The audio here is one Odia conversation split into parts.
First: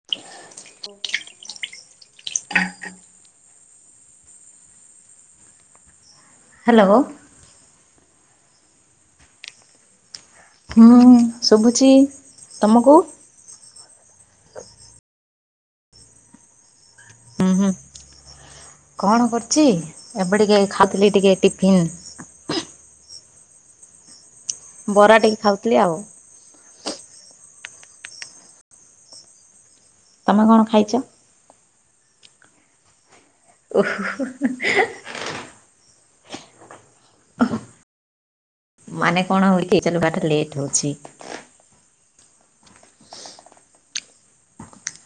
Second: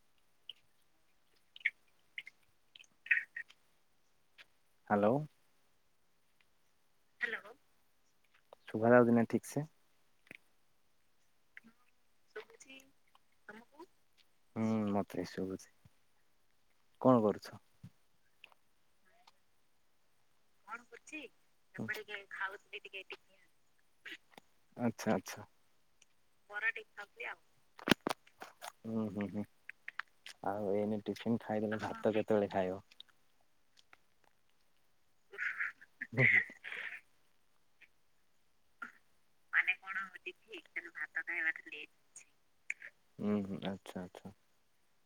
[inaudible] ହ୍ୟାଲୋ। ହ୍ୟାଲୋ। ଶୁଭା ଯାଉଛି ନା ଠିକ୍ ସେ? ହୁଁ ଶୁଭୁଛିି। ହୁଁ ମତେ ବି ଶୁଭୁଛି। କଣ ହୁଁ କରୁଛ? ହୁଁ କଣ କରଛି? ଏବେ ଟିକେ ଖାଉଥିଲି ଟିକେ ଟିଫିନ୍। ଆଚ୍ଛା ବରା ଟିକେ ଆଚ୍ଛା। ଖାଉଥିଲି ଆଉ। ବରା ଟିକେ ଖାଉଛି ଆଉ। ତମେ କଣ ଆଉ ଖାଇଛ? ଏଇନେ ଟିଫିନ ଖାଇଦେଲ ତ ଭାତ କେତେବେଳେ ଖାଇବ? [unintelligible] [unintelligible] ମାନେ କଣ ହଇଛି ଚାଲ ବାଟା ଲେଟ ହଉଛି। ହୁଁ ହୁଁ ଆଚ୍ଛା ଆଚ୍ଛା।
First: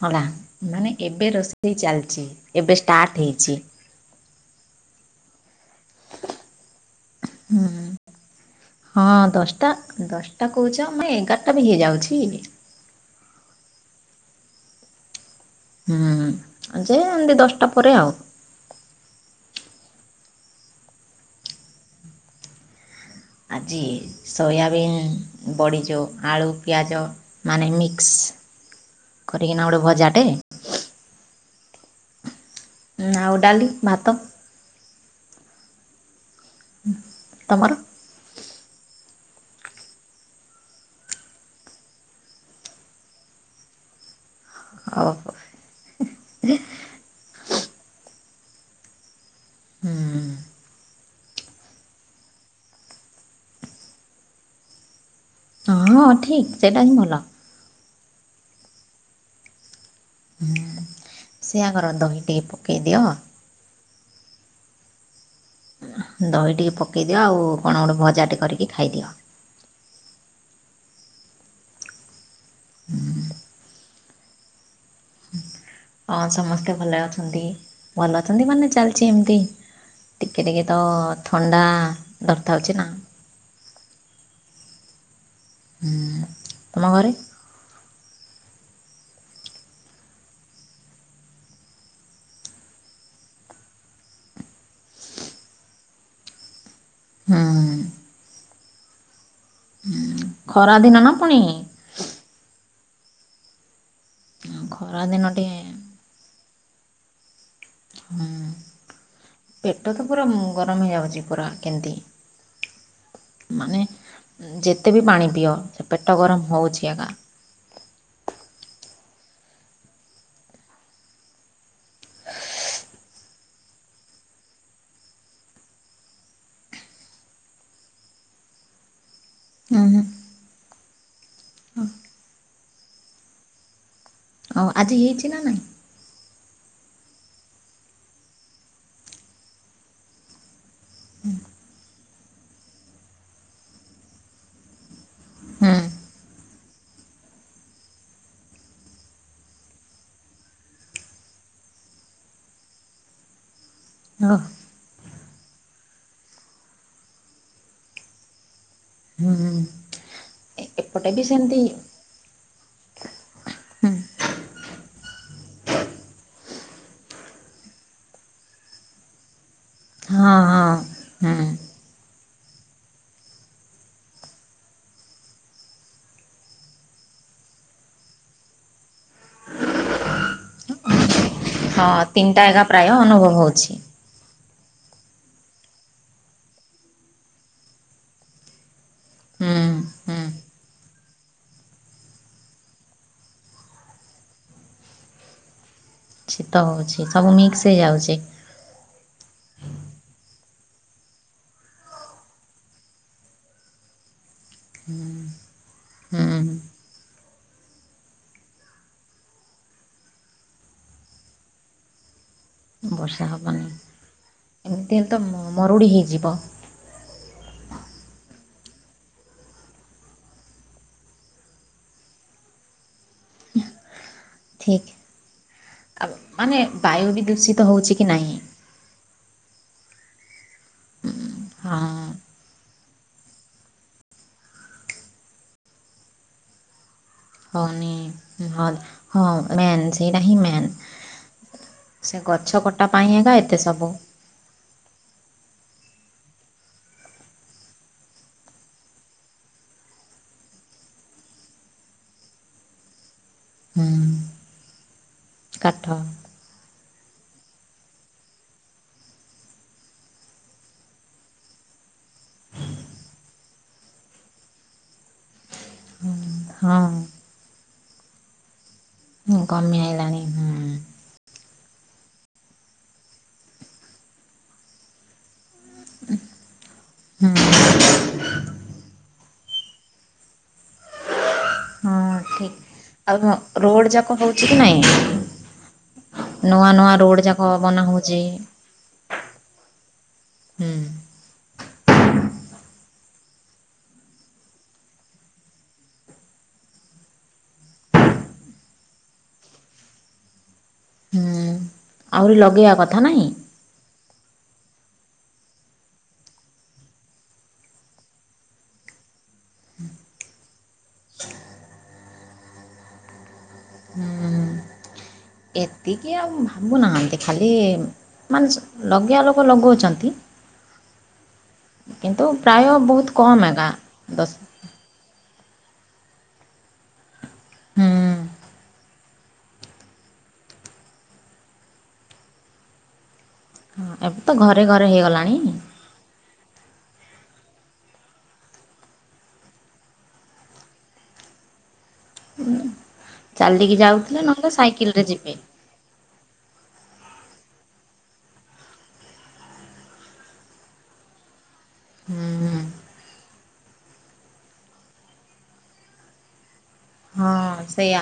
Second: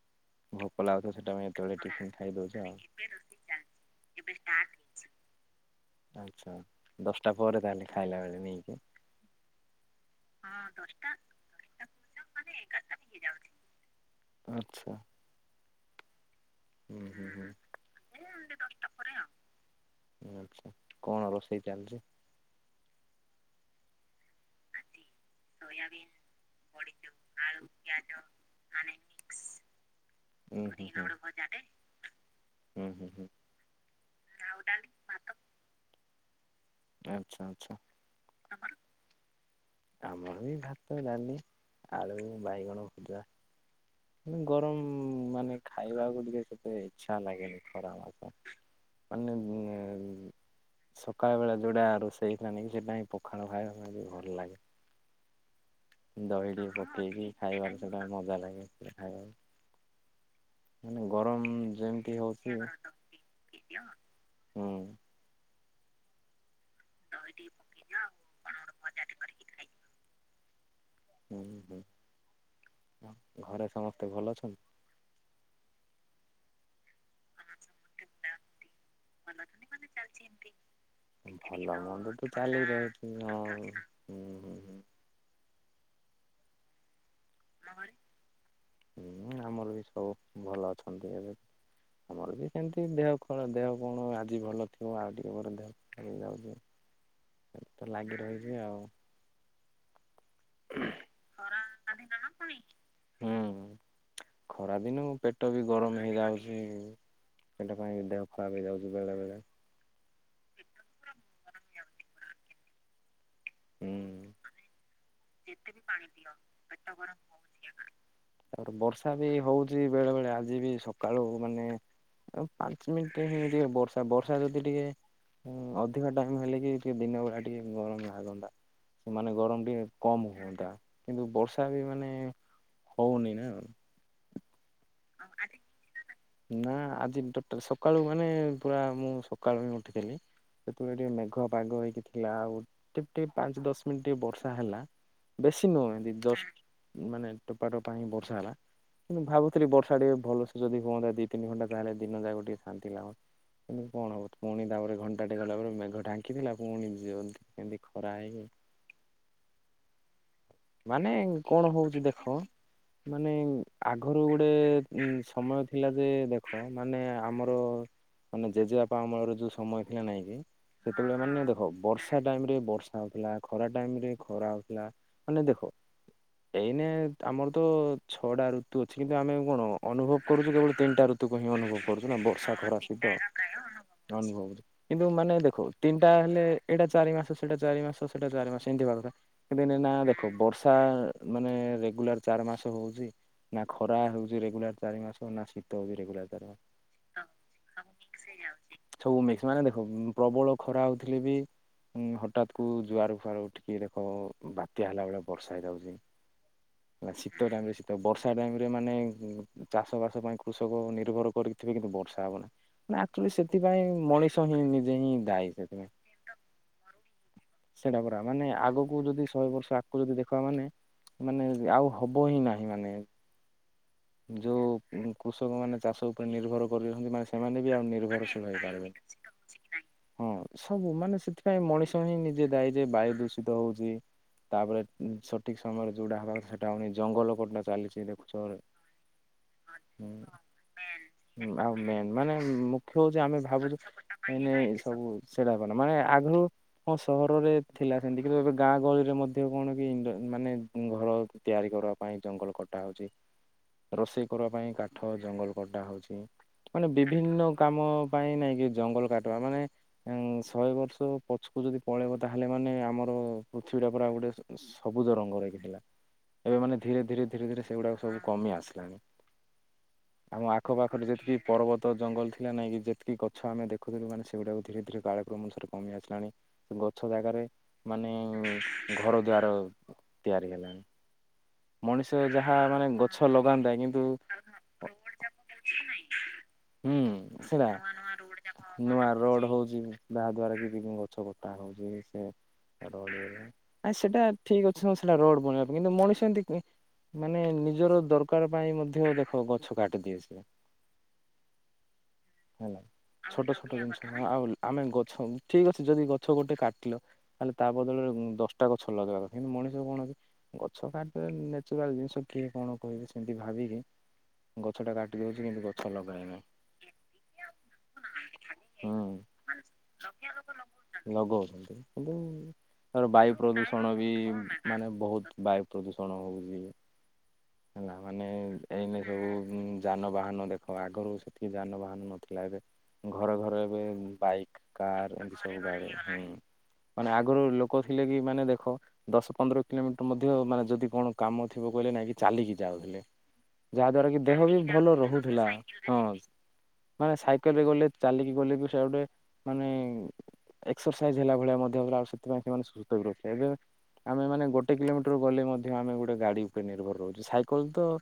ହେଲା। ଭୋକ ମାନେ ଲାଗୁଛି ଏବେ ସେଟା ପାଇଁ ରୋଷେଇ ଏତେବେଳେ ଟିଫିନ ଚାଲିଛି ଖାଇ ଦଉଛ ଏବେ ଆଉ। ଷ୍ଟାର୍ଟ ହେଇଛି। ଆଚ୍ଛା ଦଶଟା ପରେ ତାହେଲେ ଖାଇଲା ବେଳେ ନେଇକି। ହଁ ଦଶଟା ଦଶଟା କହୁଛ ଆମେ ଏଗାରଟା ବି ହେଇଯାଉଛି। ଆଚ୍ଛା। ହୁଁ ଆ ଯେ ହୁଁ ହୁଁ ଏମତି ହୁଁ। ଦଶଟା ପରେ ଆଉ। ଆଚ୍ଛା କଣ ରୋଷେଇ ଚାଲିଛି? ଆଜି ସୋୟାବିନ୍ ବଡ଼ି ଯୋଉ ଆଳୁ ପିଆଜ ମାନେ ମିକ୍ସ। କରିକିନା ଗୋଟେ ଭଜାଟେ। ଉଁ ହୁଁ ହୁଁ ଆଉ ଡାଲି ଭାତ। ଆଉ ଡାଲି ଭାତ। ଆଚ୍ଛା ତମର ଆଚ୍ଛା। ଆମର ବି ଭାତ ଡାଲି ଆଳୁ ବାଇଗଣ ଭଜା। ମୁଁ ଗରମ୍ ହଉ ମାନେ ଖାଇବାକୁ ଟିକେ ସେତେ ଇଚ୍ଛା ଲାଗେନି ଗରମ ଭାତ ମାନେ ଉ ସକାଳ ବେଳେ ଯୋଉଟା ରୋଷେଇ ଥିଲାନି କି ସେଟା ହିଁ ପଖାଳ ଖାଇବା ଭଲ ଲାଗେ। ହଉ ହଁ ଠିକ୍ ସେଇଟା ହିଁ ଭଲ। ଖାଇବା ସେଟା ମଜା ଲାଗେ ସେଟା ଖାଇବାକୁ। ମାନେ ଗରମ ସେୟା କର ଯେମିତି ଦହି ଟିକେ ହୋଉଚି ହୁଁ। ପକେଇ ଦିଅ ଦହି ଟିକେ ପକେଇଦିଅ ଆଉ କଣ ଗୋଟେ ଭଜା ଟେ କରିକି ଖାଇଦିଅ। ହୁଁ ହୁଁ ଘରେ ସମସ୍ତେ ଭଲ ଅଛନ୍ତି? ହଁ ସମସ୍ତେ ଭଲ ଅଛନ୍ତି ଭଲ ଅଛନ୍ତି ମାନେ ଚାଲିଚି ଏମତି ଟିକେ ଟିକେ ତ ଥଣ୍ଡା [unintelligible] ଛି ନା। ନାଇଁ ହୁଁ ହୁଁ ହୁଁ। ହୁଁ ତମ ଘରେ? ହୁଁ ଆମର ବି ସବୁ ଭଲ ଅଛନ୍ତି ଏବେ। ଆମର ବି ସେମିତି ଦେହ କ ଦେହ କଣ ଆଜି ଭଲ ଥିବ ଆଉ ଟିକେ ପରେ ଦେହ ହେଇଯାଉଛି। ହୁଁ ସେମତି ତ ଲାଗି ରହିଚି ଆଉ। ହୁଁ ଖରା ଦିନ ନା ପୁଣି ହୁଁ। ଖରା ଦିନ ଖରାଦିନ ପେଟ ଟିକେ ବି ଗରମ ହେଇଯାଉଚି। ସେଇଟା ପାଇଁ ଦେହ ଖରାପ ହେଇଯାଉଚି ବେଳେବେଳେ। ପେଟ ତ ପୁରା ଗରମ ହେଇଯାଉଚି ପୁରା କେମିତି। ମାନେ ହୁଁ ଯେତେ ବି ପାଣି ପିଅ ସେ ପେଟ ଗରମ ହୋଉଛି ଏକା। ତାପରେ ବର୍ଷା ବି ହୋଉଚି ବେଳେ ବେଳେ ଆଜି ବି ସକାଳୁ ମାନେ ଆ ପାଞ୍ଚ ମିନିଟ ଟିକେ ବର୍ଷା ବର୍ଷା ଯଦି ଟିକେ ହୁଁ ଅଧିକ ଟାଇମ୍ ହେଲେ ବି ଟିକେ ଦିନ ବେଳା ଟିକେ ଗରମ ଲାଗନ୍ତା। ସେ ମାନେ ଗରମ ହୁଁ ଟିକେ ହୁଁ କମ୍ ହୁଅନ୍ତା କିନ୍ତୁ ବର୍ଷା ବି ମାନେ ହୋଉନି ନା ଆଉ। ହଁ ଆଜି ହେଇଚି ନା ନାଇଁ? ନା ଆଜି ସକାଳୁ ମାନେ ପୁରା ମୁଁ ସକାଳୁ ହିଁ ଉଠିଥିଲି ସେତେବେଳେ ଟିକେ ମେଘୁଆ ପାଗ ହେଇକି ଥିଲା ଆଉ ଟିକ ଟିକେ ପାଞ୍ଚ ଦଶ ମିନିଟ୍ ଟିକେ ବର୍ଷା ହେଲା। ବେଶୀ ହୁଁ ନୁହେଁ ଜଷ୍ଟ ମାନେ ଟୋପା ଟୋପା ହିଁ ବର୍ଷା ହେଲା କିନ୍ତୁ ଭା ତି ରେ ବର୍ଷା ଟିକ ଭଲସ ଯଦ ହୁଅନ୍ତା ଦି ତିନି ଘଣ୍ଟା ତାହେଲେ ଦିନ ଯାକ ଟିକେ ଶାନ୍ତି ଲାଗନ୍ତା। କିନ୍ତୁ କଣ ହେବ ଓ ପୁଣି ତାପରେ ଘଣ୍ଟାଟେ ଗଲା ପରେ ମେଘ ଢାଙ୍କିଥିଲା ଫୁଣି କେମିତି ଖରା ହେଇକି ହୁଁ ହୁଁ। ଏପଟେ ମାନେ ବି ସେମିତି କଣ ହୋଉଚି ଦେଖ ମାନେ ଆଗରୁ ଗୋଟେ ସମୟ ଥିଲା ଯେ ଦେଖ ମାନେ ଆମର ମାନେ ଜେଜେବାପା ମଳରେ ଯୋଉ ସମୟ ଥିଲା ନାଇଁ ହଁ କି ହଁ ସେତେବେଳେ ମାନେ ହୁଁ। ଦେଖ ବର୍ଷା ଟାଇମ୍ ରେ ବର୍ଷା ହୋଉଥିଲା ଖରା ଟାଇମ୍ ରେ ଖରା ହୋଉଥିଲା ମାନେ ଦେଖ ଏଇନେ ଆମର ତ ଛଅଟା ଋତୁ ଅଛି କିନ୍ତୁ ଆମେ କଣ ଅନୁଭବ କରୁଚେ କେବଳ ତିନିଟା ଋତୁ ତୁ କ ଅନୁଭବ ହଁ କରୁଚୁ ନା ତିନିଟା ବର୍ଷା ଏକା ଖରା ପ୍ରାୟ ସହିତ ଅନୁଭବ ହଉଛି। ଅନୁଭବ କିନ୍ତୁ ମାନେ ଦେଖୁ ତିନିଟା ହେଲେ ଏଇଟା ଚାରି ମାସ ସେଟା ଚାରି ମାସ ସେଟା ଚାରି ମାସ ଏମିତି ବା କଥା ହୁଁ ଦିନେ ନା ହୁଁ ଦେଖ ବର୍ଷା ମାନେ ରେଗୁଲାର ଚାରି ମାସ ହୋଉଚି ନା ଖରା ହୋଉଚି ରେଗୁଲାର ଚାରି ମାସ ନା ସି ତୋ ପିଲା ଶୀତ ହେଉଚି ସବୁ ମିକ୍ସ ହେଇଯାଉଚି। ସବୁ ମିକ୍ସ ମାନେ ଦେଖ ପ୍ରବଳ ଖରା ହଉଥିଲେ ବି। ହୁଁ ହଠାତ୍ କୁ ଜୁଆର ଫୁଆର ଉଠିକି ଦେଖ ବାତ୍ୟା ହେଲା ବେଳେ ବର୍ଷା ହେଇଯାଉଜି। [inaudible] ନା ଶୀତ ଟାଇମ ରେ ଶୀତ ବର୍ଷା ଟାଇମରେ ମାନେ ଚାଷ ବାସ ପାଇଁ କୃଷକ ନିର୍ଭର କରି। ଥିବେ କିନ୍ତୁ ବର୍ଷା ହବନା। ନା ବର୍ଷା ଆକ୍ଚୁଆଲି ହବନି। ସେଥିପାଇଁ ମଣିଷ ହିଁ ଏମିତି ନିଜେ ହେଲେ ହିଁ ତ ଦାୟୀ ମରୁଡ଼ି ହେଇଯିବ ସେଥିପାଇଁ। ସେଇଟା ପୁରା ମାନେ ଆଗକୁ ଯଦି ଶହେ ବର୍ ଚାକୁ ଯଦି ଦେଖ ବା ମାନେ ମାନେ ଆଉ ହବ ହିଁ ନାହିଁ ମାନେ। ଯୋଉ ଠିକ୍। କୃଷକ ମାନେ ଚାଷ ଆଉ ଉପରେ ମାନେ ନିର୍ଭର ବାୟୁ କରିଛନ୍ତି ମାନେ ଦୂଷିତ ସେମାନେ ବି ଆଉ ହଉଛି କି ନାହିଁ? ନିର୍ଭରଶୀଳ ହେଇପାରିବେ। ହଁ ସବୁ ମାନେ ସେଥିପାଇଁ ହଁ ମଣିଷ ହିଁ ନିଜେ ଦାୟୀ ଯେ ବାୟୁ ଦୂ ସିତ ହଉଚି ତାପରେ ଉଁ ସଠିକ ସମୟରେ ଯଉଟା ହବା କଥା ସେଟା ହଉନି ଜଙ୍ଗଲ। କଟା ହଉନି ଚାଲିଛି ଦେଖୁଛ। ହନ୍ତ ହଁ। ମେନ୍ ସେଇଟା ହିଁ ମେନ୍ ହୁଁ, ଆଉ ମେନ୍ ସେ ଗଛ କଟା ପାଇଁ ଏକା ଏତେ ସବୁ। ସେ ନାଇ ସବୁ ସେଟା ମାନେ ଆଗୁରୁ। ହଁ ସହରରେ ଥିଲା ସେମିତି କିନ୍ତୁ ଏ ଗାଁ ଗହଳିରେ ମଧ୍ୟ କଣ କି ମାନେ ଘର ତିଆରି କର। ପାଇଁ ଜଙ୍ଗଲ କଟା ହଉଚି ହୁଁ ରୋଷେଇ କରିବା ପାଇଁ କାଠ ଜଙ୍ଗଲ କଟା କାଠ ହଉଛି। ମାନେ ବିଭିନ୍ନ କାମ ପାଇଁ ନାଇଁକି ଜଙ୍ଗଲ କାଟିବା ମାନେ। ଏଂ ଶହେ ବର୍ଷ ପଛକୁ ଯଦି ପଳେଇବ ତାହେଲେ ମାନେ ଆମର ପୃଥିବୀଟା ପୁରା ଉ ଗୋଟେ ସ ସବୁଜ ରଙ୍ଗରେ ହେଇକି ଥିଲା ଏବେ ମାନେ ହଁ। ଧୀରେ ଧୀରେ ଧୀରେ ଧୀରେ ସେଗୁଡାକ ସବୁ କମି ଆସିଲାଣି। ହୁଁ କମି ଆଇଲାଣି। ଆମ ଆଖ ହୁଁ ପାଖରେ ଯେତିକି ପର୍ବତ ଜଙ୍ଗଲ ଥିଲା ନାଇଁ କି ଯେତିକି ଗଛ ଆମେ ଦେଖୁଥିଲୁ ମାନେ ସେଗୁଡାକୁ ଧୀରେ ଧୀରେ କାଳକ୍ରମଶରେ। କମି ଆସିଲାଣି ସେ ଗଛ ଜାଗାରେ ହୁଁ ମାନେ ଘର ଦୁଆର। ତିଆରି ହେଲାଣି। ହଁ ମଣିଷ ଯାହା ଠିକ ମାନେ ଆଉ ଗଛ ହଁ ଲଗାନ୍ତା ରୋଡ କିନ୍ତୁ ଯାକ ହଉଛି କି ନାଇଁ। ନୂଆ ନୂଆ ହୁଁ ରୋଡ ଯାକ ସେଟା ବନା ହଉଚି। ନୂଆ ରୋଡ଼ ହଉଚି ଯାହା ଦ୍ଵାରା କି ହୁଁ [unintelligible] ଗଛ କଟା ହଉଛି ସେ। ଆ ସେଟା ଠିକ ଅଛି ହଁ ସେଟା ରୋଡ ବନେଇିବା କୁ କିନ୍ତୁ ମଣିଷ ଏମିତି। ଇ ମାନେ ନିଜର ଦରକାର ପାଇଁ ମଧ୍ୟ ଦେଖ ଗଛ କାଟି ଦିଏ ସିଏ। ହୁଁ ଆହୁରି ଲଗେଇବା ହେଲା କଥା ନାହିଁ। ଛୋଟ ଜିନିଷ ହଁ ଆଉ ଆମେ ଗଛ ଠିକ ଅଛ ଯଦି ଗଛ ଗୋଟେ କାଟିଲ। ତାହେଲେ ତା ବଦଳରେ ଉଁ ଦଶଟା ଗଛ ଲଗେଇବା କଥା କିନ୍ତୁ ମଣିଷ କଣ କି ଗଛ କା ନ୍ୟାଚୁରାଲ ଜିନିଷ କିଏ କଣ କହିବେ ସେମିତି ଭାବିକି। ଗଛଟା କାଟି ଦଉଛି କିନ୍ତୁ ଗଛ ଏତିକି ଲଗାଇନି ଆଉ ଭାବୁନାହାନ୍ତି ଖାଲି। ମାନେ ସ ହୁଁ ଲଗେଇଆ ଲୋକ ଲଗଉଚନ୍ତି। ଲଗଉଛନ୍ତି କିନ୍ତୁ ପ୍ରାୟ ବହୁତ ତାର ବାୟୁ କମ୍ ଏକା ପ୍ରଦୂଷଣ ବି। ଦଶ ମାନେ ବହୁତ ବାୟୁ ପ୍ରଦୂଷଣ ହଉଜି ହୁଁ ହେଲା ମାନେ ଏଇନେ ଯଉ ଯାନବାହାନ ଦେଖ ଆଗରୁ ସେଠି ଯାନବାହାନ ନଥିଲା ଏବେ ଘର ଘର ଏବେ। ହଁ ତ ବାଇକ୍ ଘରେ ଘରେ କାର ହେଇଗଲାଣି। ଏମିତି ସବୁ ଗାଡି ହୁଁ। ମାନେ ଆଗୁରୁ ଲୋକ ଥିଲେ କି ମାନେ ଦେଖ ଦଶ ପନ୍ଦର କିଲୋମିଟର ମଧ୍ୟ ମାନେ। ଯଦି କଣ କାମ ଥିବ କହିଲେ ନାଇଁ କି ଚାଲିକି ଯାଉଥିଲେ ଚାଲିକି ଯାହାଦ୍ୱାରା କି ଯାଉଥିଲେ ଦେହ ନହେଲେ ବି ଭଲ ସାଇକେଲ ରେ ଯିବେ ରହୁଥିଲା। ହଁ ମାନେ ସାଇକେଲରେ ଗଲେ ଚାଲିକି ଗଲେ ବି ସେୟା ଗୋଟେ ମାନେ। ଏକ୍ସରସାଇଜ୍ ହେଲା ଭଳିଆ ମ [unintelligible] ଆଉ ସେଥିପାଇଁ ହୁଁ। ସେମାନେ ସୁସ୍ଥ ବି ରିହିପା ଏବେ ଆମେ ମାନେ ଗୋଟେ କିଲୋମିଟର ଗଲେ ମ ଆମେ ଗୋଟେ ଗାଡି ଉପରେ ନିର୍ଭର। ହଁ ସାଇକେଲ ତ ସେଇଆ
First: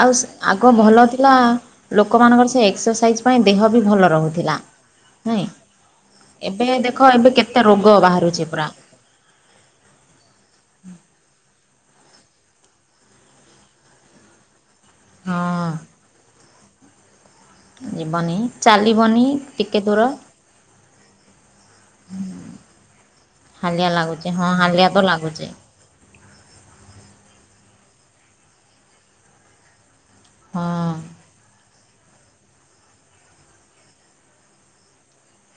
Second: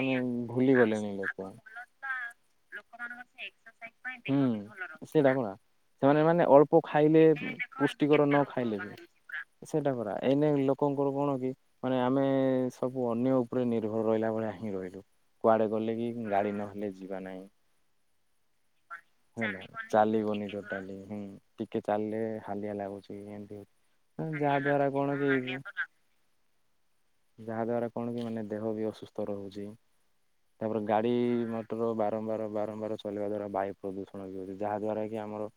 ଆଉ ସ୍ ଆଗ ଭୁଲି ଭଲ ଗଲେଣି ଥିଲା ଲୋକ। ଲୋକମାନଙ୍କର ସେ ଏକ୍ସରସାଇଜ୍ ପାଇଁ ଦେହ ବି ଭଲ ରହୁଥିଲା ହୁଁ ନାଇଁ ସେ [unintelligible] ସେମାନେ ମାନେ ଏବେ ଅଳ୍ପ ଦେଖ ଖାଇଲେ, ଏବେ କେତେ ରୋଗ ପୁଷ୍ଟିକର ନ ବାହାରୁଛି ପୁରା ଖାଇଲେ ବି ସେଇଟା ପର ଏଇନେ ଲୋକଙ୍କର କଣ କି ମାନେ ଆମେ ସବୁ, ଅନ୍ୟ ଉପରେ ନିର୍ଭର ରହିଲା ଭଳିଆ ହିଁ ରହିଲୁ। କୁଆଡେ ହଁ ଗଲେ କି ଗାଡି ନହେଲେ ଯିବା ଯିବନି ନାହିଁ। ଚାଲିବନି ଟିକେ ହେ ଦୂର ଚାଲିବନି ଟୋଟାଲି, ହୁଁ ଟିକେ ଚାଲିଲେ ହାଲିଆ ଲାଗୁଛି। ସେ ହାଲିଆ ଲାଗୁଛି ଏ ହଁ ଯାହା ହାଲିଆ ଦ୍ଵାରା ତ କଣ ଲାଗୁଛି କି ଯାହାଦ୍ୱାରା କଣ କି ମାନେ ଦେହ ବି ଅସୁସ୍ଥ ରହୁଛି। ହଁ ତାପରେ ଗାଡ଼ି ମ ବାରମ୍ବାର ବାରମ୍ବାର ଚଲିବା ଦ୍ଵାରା, ବାୟୁ ପ୍ରଦୂଷଣ ବି ଅଛି ଯାହାଦ୍ୱାରା କି ଆମର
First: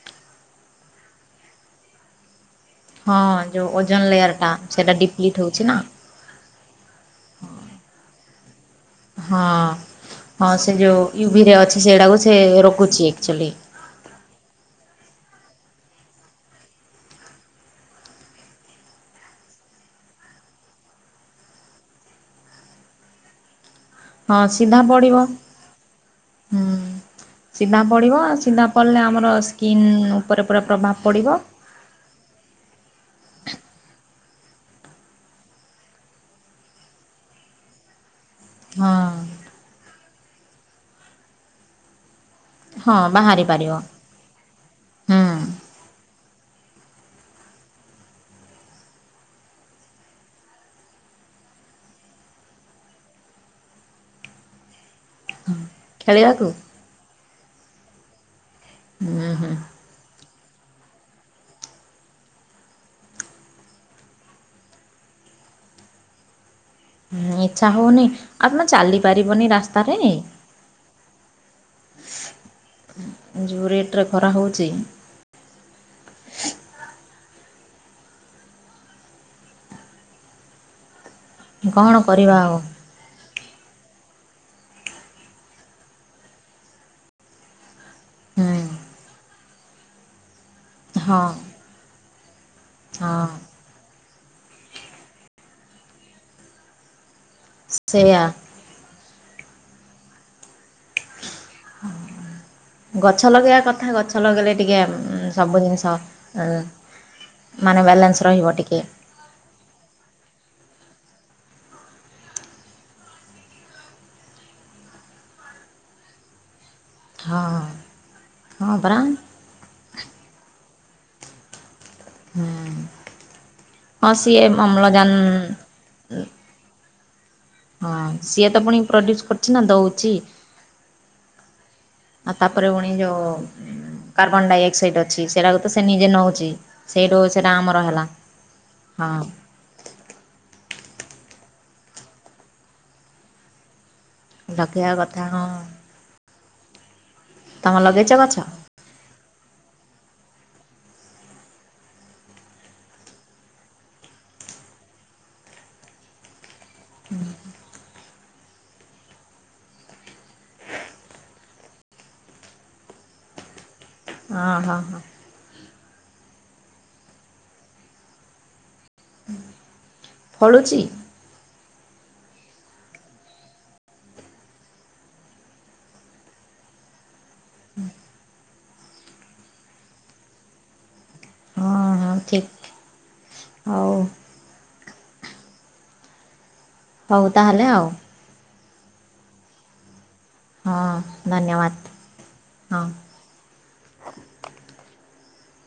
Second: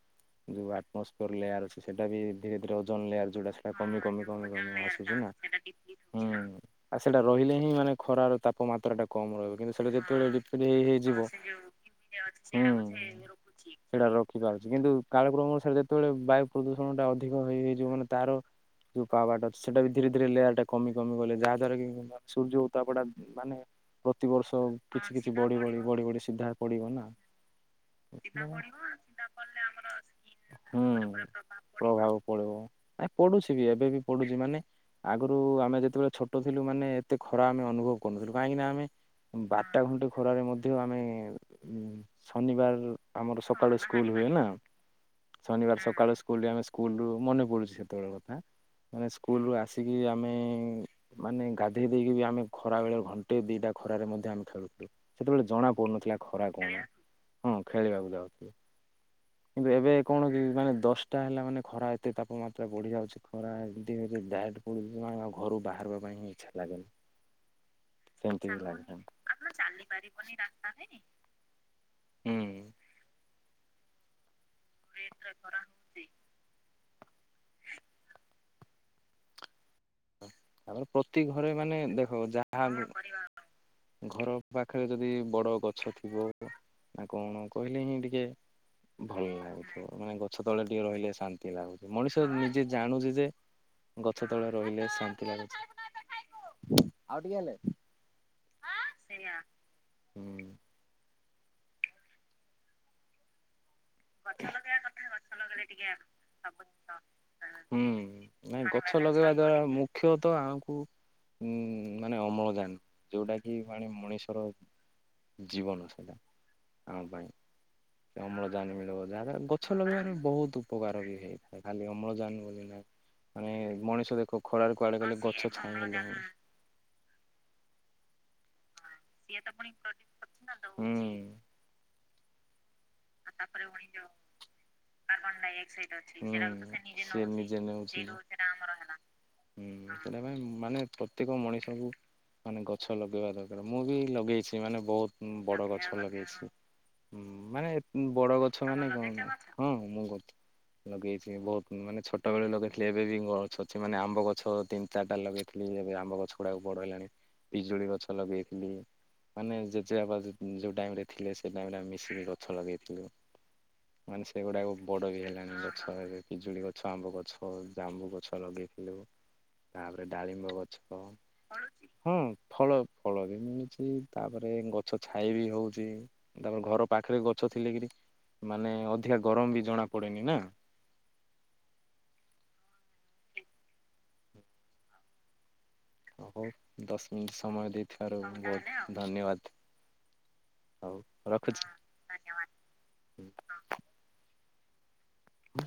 ଯୋଉ ଆଟମୋସ୍ଫିୟର ଲେୟାର ଅଛି, ସେଟା ବି ଧୀରେ ଧୀରେ ଅ ଜନ୍ ହଁ ଲେୟର ଯଉଟା ଯେଉଁ ସେଟା ଓଜନ କମି, କମି, ଲେୟର୍ଟା କମି, କମି [unintelligible] ସେଇଟା ଡିପ୍ଲିଟ୍ ହେଉଛି ନା ଆଉ ସେଇଟା ରହିଲେ ହିଁ, ମାନେ ଖରା ର ତାପମାତ୍ରା ଟା କମ ହଁ ରହିବ, କିନ୍ତୁ ସେଟା ଯେତେବେଳେ ଡିପ୍ଲେଟ ହେଇଯିବ ସେଟାକୁ ସେ ହୁଁ ରଖୁଛି ଆକଚୁଆଲି। ସେଇଟା ରଖିପାରୁଛି, କିନ୍ତୁ କାଳକ୍ରମ ଅନୁସାରରେ, ଯେତେବେଳେ ବାୟୁ ପ୍ରଦୂଷଣ ଟା ଅଧିକ ହେଇ ହେଇଯିବ, ମାନେ ତାର ଯୋଉ ପାବାଟ ଅ ସେଟା ବି ଧୀରେ ଧୀରେ ଲେୟରଟା କମି କମି ଗଲେ, ଯାହା ଦ୍ୱାରା କି ସୂର୍ଯ୍ୟ ଉତାପଟା ମାନେ ହଁ ପ୍ରତିିବର୍ଷ ସିଧା କିଛି ପଡ଼ିବ କିଛି, ବଢି ବଢି, ବଢି ବଢି ସିଧା ହୁଁ। ପଡିବ ନା। ସିଧା ପଡିବ, ହୁଁ ସିଧା ପଡ଼ିଲେ ଆମର ସ୍କିନ୍ ଉପରେ ପୁରା ପ୍ରଭାବ ପଡିବ। ପ୍ରଭାବ ପଡିବ, ନାଇ ପଡୁଛି ବି ଏବେ ବି ପଡୁଛି ମାନେ ଆଗରୁ ଆମେ ଯେତେବେଳେ ଛୋଟ ଥିଲୁ, ମାନେ ଏତେ ଖରା ଆମେ ଅନୁଭବ କରୁନଥିଲୁ, କାହିଁକିନା ଆମେ ହଁ। ବାରଟା, ଘଣ୍ଟେ ଖରାରେ ମଧ୍ୟ ଆମେ, ଶନିବାର ହଁ ଆମର ବାହାରି ପାରିବ ସକାଳୁ ସ୍କୁଲ। ହୁଏ ନା ହୁଁ ଶନିବାର ସକାଳୁ ସ୍କୁଲ ଟି, ଆମେ ସ୍କୁଲ ରୁ ମନେ ପଡୁଛୁ ସେତେବେଳେ କଥା, ମାନେ ସ୍କୁଲ ରୁ ଆସି କି ଆମେ ମାନେ ଗାଧେଇ ଦେଇକି ବି ଆମେ, ଖରା ବେଳେ ଘଣ୍ଟେ ଦିଟା ଖରାରେ ମଧ୍ୟ ଆମେ ଖେଳୁଥିଲୁ। ସେତେବେଳେ ଜଣାପଡ଼ୁନଥିଲା ଖରା ଖେଳିବାକୁ କଣ, ହଁ ଖେଳିବାକୁ ଯାଉଥିଲେ। ହୁଁ ହୁଁ। କିନ୍ତୁ ଏବେ କଣ କି ମାନେ ଦଶଟା ହେଲା ମାନେ, ଖରା ଏତେ ତାପମାତ୍ରା ବଢ଼ିଯାଉଛି, ଖରା ଏମିତି ହେଉଛି ଦ୍ୟାଟ୍ ପ ଆଉ ଘରୁ ବାହାରିବା ପାଇଁବି ଇଚ୍ଛା ଲାଗୁନି। ହୁଁ ଇଚ୍ଛା ହଉନି, ଆଉ ବା ଚାଲି ପାରିବନି ରାସ୍ତାରେ। [unintelligible] ହୁଁ। ଯେଉଁ ରେଟ୍ରେ ଖରା ହେଉଛି [unintelligible] ତାପରେ ପ୍ରତି ଘରେ ମାନେ କଣ ଦେଖ କରିବା ଆଉ ଯାହା ଘର ପାଖରେ ଯଦି ବଡ ଗଛ ଥିବ। ନା କଣ କହିଲେ ହିଁ ଟିକେ, ହୁଁ। ଭଲ ଲାଗୁଥିବ ମାନେ ଗଛ ତଳେ ଟିକେ ରହିଲେ ହଁ ଶାନ୍ତି ଲାଗୁଛି, ମଣିଷ ନିଜେ ଜାଣୁଛି ଯେ ହଁ ଗଛ ତଳେ ରହିଲେ ଶାନ୍ତି ଲାଗୁଛି ଆଉ ଟିକେ ହେଲେ। ସେୟା ସେୟା ହୁଁ ଗଛ ଲଗେଇବା କଥା, ଗଛ ଲଗେଇଲେ ଟିକେ ସବୁ ଜିନିଷ ହୁଁ ମାନେ ବାଲାନ୍ସ ରହିବ ନାଇଁ ଟିକେ। ଗଛ ଲଗେଇବା ମୁଖ୍ୟତଃ ଆମକୁ ଉଁ ମାନେ ଅମ୍ଳଜାନ ଯୋଉଟା କି ମାନେ ମଣିଷର ଜୀବନ ସେଟା ଆମ ହଁ ପାଇଁ ହଁ ଅମ୍ଳଜାନ ପରା ମିଳିବ [unintelligible] ଗଛ ଲଗେଇବାରେ ବହୁତ ଉପକାର ବି ହେଇଥାଏ, ଖାଲି ଅମ୍ଳଜାନ ବୋଲି ହୁଁ। ନାହିଁ ମାନେ ହଁ ମଣିଷ ଦେଖ ସିଏ ଖରାରେ କୁଆଡ଼େ ଅମ୍ଳଜାନ ଗଲେ ଗଛ ଛାଇ [unintelligible] ହଁ ସିଏ ତ ପୁଣି ପ୍ରଡ୍ୟୁସ କରୁଛି ନା ଦଉଛି। ହୁଁ। ଆଉ ତାପରେ ପୁଣି ଯୋଉ ଉଁ କାର୍ବନ ଡାଇଅକ୍ସାଇଡ ଅଛି ସେଟାକୁ ତ ସେ ନିଜେ ନେଉଛି। ସେଇଠୁ ସେଇଟା ଆମର ନଉଛି ହେଲା ହଁ। ହୁଁ ସେଇଟା ପାଇଁ ମାନେ ପ୍ରତ୍ୟେକ ମଣିଷକୁ ମାନେ ଗଛ ଲଗେଇବା ଦର୍ କାର, ମୁଁ ବି ଲଗେଇଛି ମାନେ ଲଗେଇବା କଥା ବହୁତ ହଁ। ବଡ ଗଛ ଲଗେଇଛି। ହୁଁ ମାନେ ତମ ଲଗେଇଚ ବଡ଼ ଗଛ? ଗଛ ମାନେ କଣ ହଁ ମୁଁ ଗଛ୍ ଲଗେଇଛି ବହୁତ ମାନେ ଛୋଟବେେଳେ ଲଗେଇଥିଲି ଏବେ ବି ଗଛ ଅଛି ମାନେ ଆମ୍ବ ଗଛ ତିନି ଚାରିଟା ଲଗେଇ ଥିଲି ଏବେ ଆମ୍ବ ଗଛ ଗୁଡାକ ବଡ଼ ହେଇଲାଣି। ପିଜୁଳି ଗଛ୍ ଗଛ ଲଗେଇଥିଲି, ମାନେ ଜେଜେବାପା ଯୋଉ ଟାଇମରେ ଥିଲେ, ସେ ଟାଇମରେ ଆମେ ମିଶିକି ଗଛ ଲଗେଇ ଥିଲୁ, ମାନେ ହଁ ସେଗୁଡାକ ହଁ ହଁ ବଡ ବି ହେଲାଣି ଗ ଛ, ଏବେ ପିଜୁଳି ଗଛ, ଆମ୍ବ ଗଛ, ଜାମୁ ଗଛ ଲଗେଇଥିଲୁ। ତାପରେ ଡାଳିମ୍ବ ଫଳୁଛି ଗଛ। ହୁଁ, ଫଳ ଫଳ ବି ମିଳୁଛି ତାପରେ ଗଛ ଛାଇ ବି ହଉଛି। ତାପରେ ଘର ପାଖରେ ଗଛ ଥିଲେ କିରି ମାନେ ଅଧିକା ଗରମ ବି ଜଣା ପଡେନି ନା। ହଁ ହଁ ଠିକ୍। ହଉ। ହଉ ଦଶ ହଉ ମିନିଟ୍ ତାହେଲେ ସମୟ ଆଉ ଦେଇଥିବାରୁ ବହୁତ ଧନ୍ୟବାଦ। ହଁ ହଉ ରଖୁଛି ଧନ୍ୟବାଦ ହଁ। ହୁଁ। ହୁଁ।